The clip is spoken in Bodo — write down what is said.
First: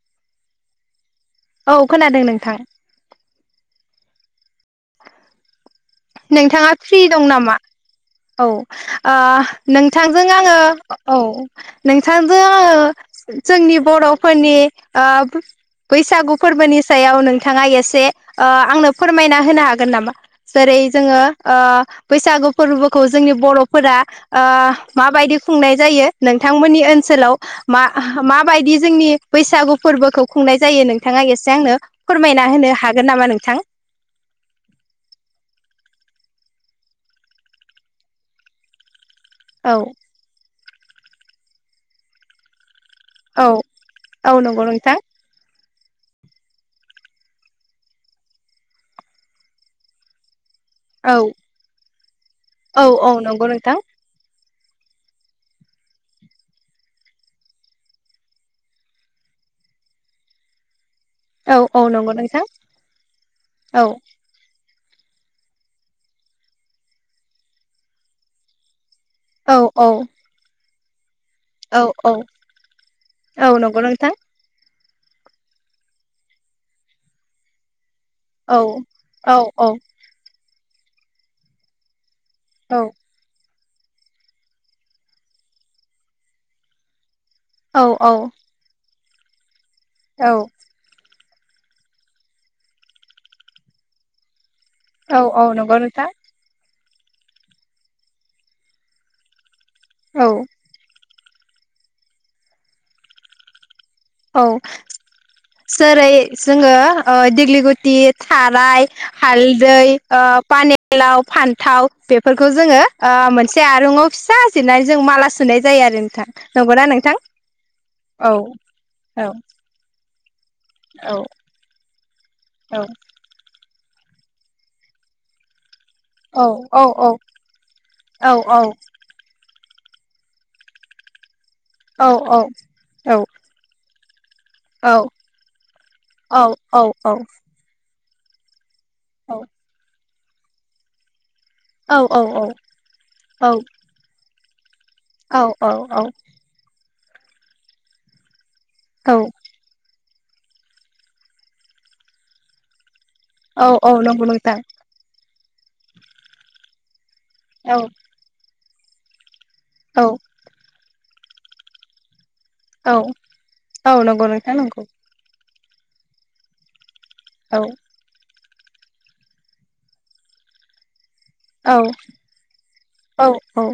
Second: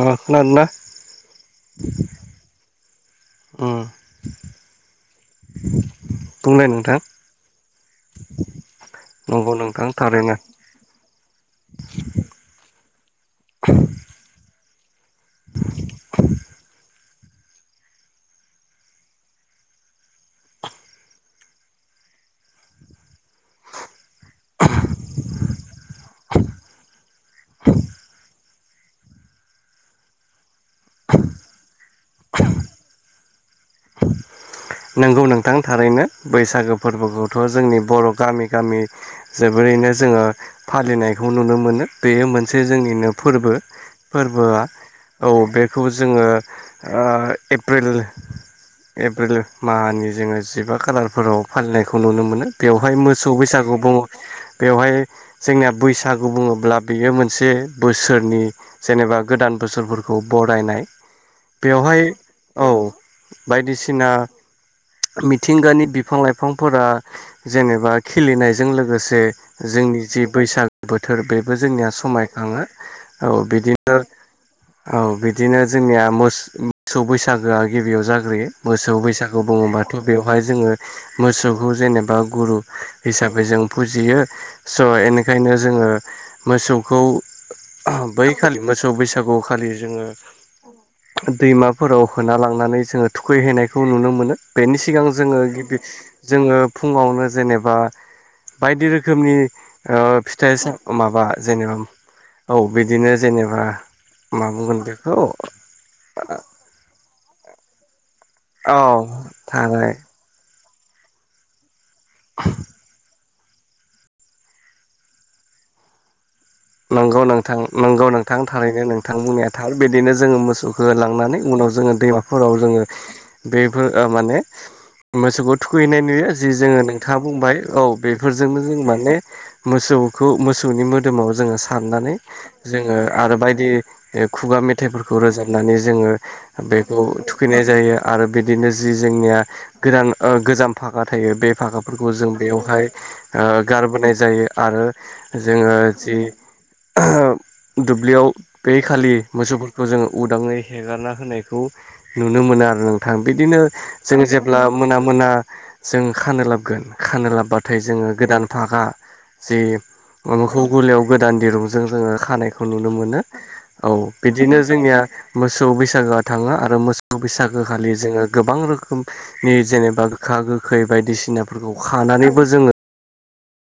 अ खोनादोंना? औ खोनादों नोंथां अ नोंथाङा फ्रि दं नामा? औ ओ नंगौ नोंथां नोंथांजों थारैनो आङो औ नोंथांजों आङो जोंनि बर'फोरनि ओ बो बैसागु फोरबोनि सायावनो नोङा एसे ओ आंनो फोरमायना होनो हागोन नामा जेरै जोङो ओ बैसा गु फोरबोखौ जोंनि बर'फोरा ओ माबायदि खुंनाय जायो नोंथांमोननि ओनसाव मा ओ मा बायदि जोंनि बैसागु फोरबोखौ खुंनाय जायो नोंथाङा एसे आंनो फोरमायना होनो हागोन नामा नों थां नोंगौ नोंथां थारैनो बैसागो फोरबोखौथ' जोंनि बर' गामि गामि औ जोबोरैनो जोङो फालिनायखौ नुनो मोनो। बेयो मोनसे जोंनिनो औ फोरबो औ फोरबोआ नंगौ नोंथां औ बे खौ ओ जोङो एप्रिल मानि जोङो जिबा औ खालारफोराव फालिनायखौ नुनो मोनो। औ बेवहाय औ मोसौ नंगौ बैसागु नोंथां बु बेवहाय जोंनिया बैसागु बुङोब्ला बेयो मोनसे बोसोरनि जेनेबा गोदान बोसोरफोरखौ बरायनाय औ औ बेवहाय नंगौ नोंथां औ औ बायदिसिना मिथिंगानि बिफां-लाइफांफोरा जेनेबा खिलिनायजों लोगो से औ औ जोंनि जि बैसागो बो थोर बेबो औ जोंनिया औ समायखाङो ।औ नंगौ बिदिनो नोंथां औ बिदिनो जोंनिया मोसौ बैसागोआ गिबियाव जाग्रोयो। औ मोसौ बैसा औ औ बुङोबाथ' बेवहाय जोङो मोसौखौ जेनेबा गुरु औ हिसाबै जों फुजियो स' एनिखायनो जोङो मोसौखौ औ । बै खालि मोसौ बैसागु खालि जोङो औ दैमाफोराव होना लांनानै जोङो थुखैहैनायखौ नुनो मो बेनि सिगां औ जोङो औ नंगौ गिबि नोंथां जोङो फुङावनो जेनेबा बायदि रोखोमनि ओ औ फिथाइ ओ माबा जेनेबा औ बिदिनो जेनेबा औ मा बुंगोन बेखौ जेरै जोङो ओ दिग्लि गुटि औ थाराय, हालदै थारै ओ पानिलाव, फान्थाव बेफोरखौ जोङो ओ मोनसे आरूङाव फिसा जिरनानै जों माला सुनाय जायो आरो नोंथां। नंगौ नोंथां नंगौ औ नोंथां थारैनो नोंथां औ बुंनाया थार बिदिनो जोङो मो सौखौ औ लांनानै उनाव जोङो दैमाफोराव जोङो औ बेफोर ओ माने मोसौखौ थुखैनाय नुयो औ जि जोङो औ नोंथाङा बुंबाय औ औ बेफोरजोंनो जों माने मोसौखौ मोसौनि मोदोमाव जोङो औ सारनानै औ जोङो औ आरो बायदि खुगा औ मेथाइफोरखौ रोजाबनानै जोङो बेखौ औ थुखैनाय जायो आरो बिदिनो जि औ जोंनिया गोदान ओ गोजाम भाखा थायो बे औ भाखाफोरखौ औ जों बेयावहाय ओ गारबोनाय जायो आरो जोङो जि दुब्लियाव बे खालि औ मोसौफोरखौ जों उदाङै हेगारना होनायखौ नुनो मोनो आरो नों थां बिदिनो औ औ जों नंगौ नोंथां जेब्ला मोना मोना जों खानो लाबगोन खानो लाब्बाथाय औ जोङो गोदान फागा जे औ माबाखौ गलियाव गोदान दिरुंजों जोङो खानायखौ नुनो औ मोनो। औ नंगौ नोंथां बिदिनो नंगौ जोंनिया मोसौ बैसागोआ थाङो आरो मोसौ बैसागो औ खालि जोङो गोबां रोखोमनि जेनेबा गोखा गोखै बायदिसिनाफोरखौ औ खानानैबो जोङो औ औ।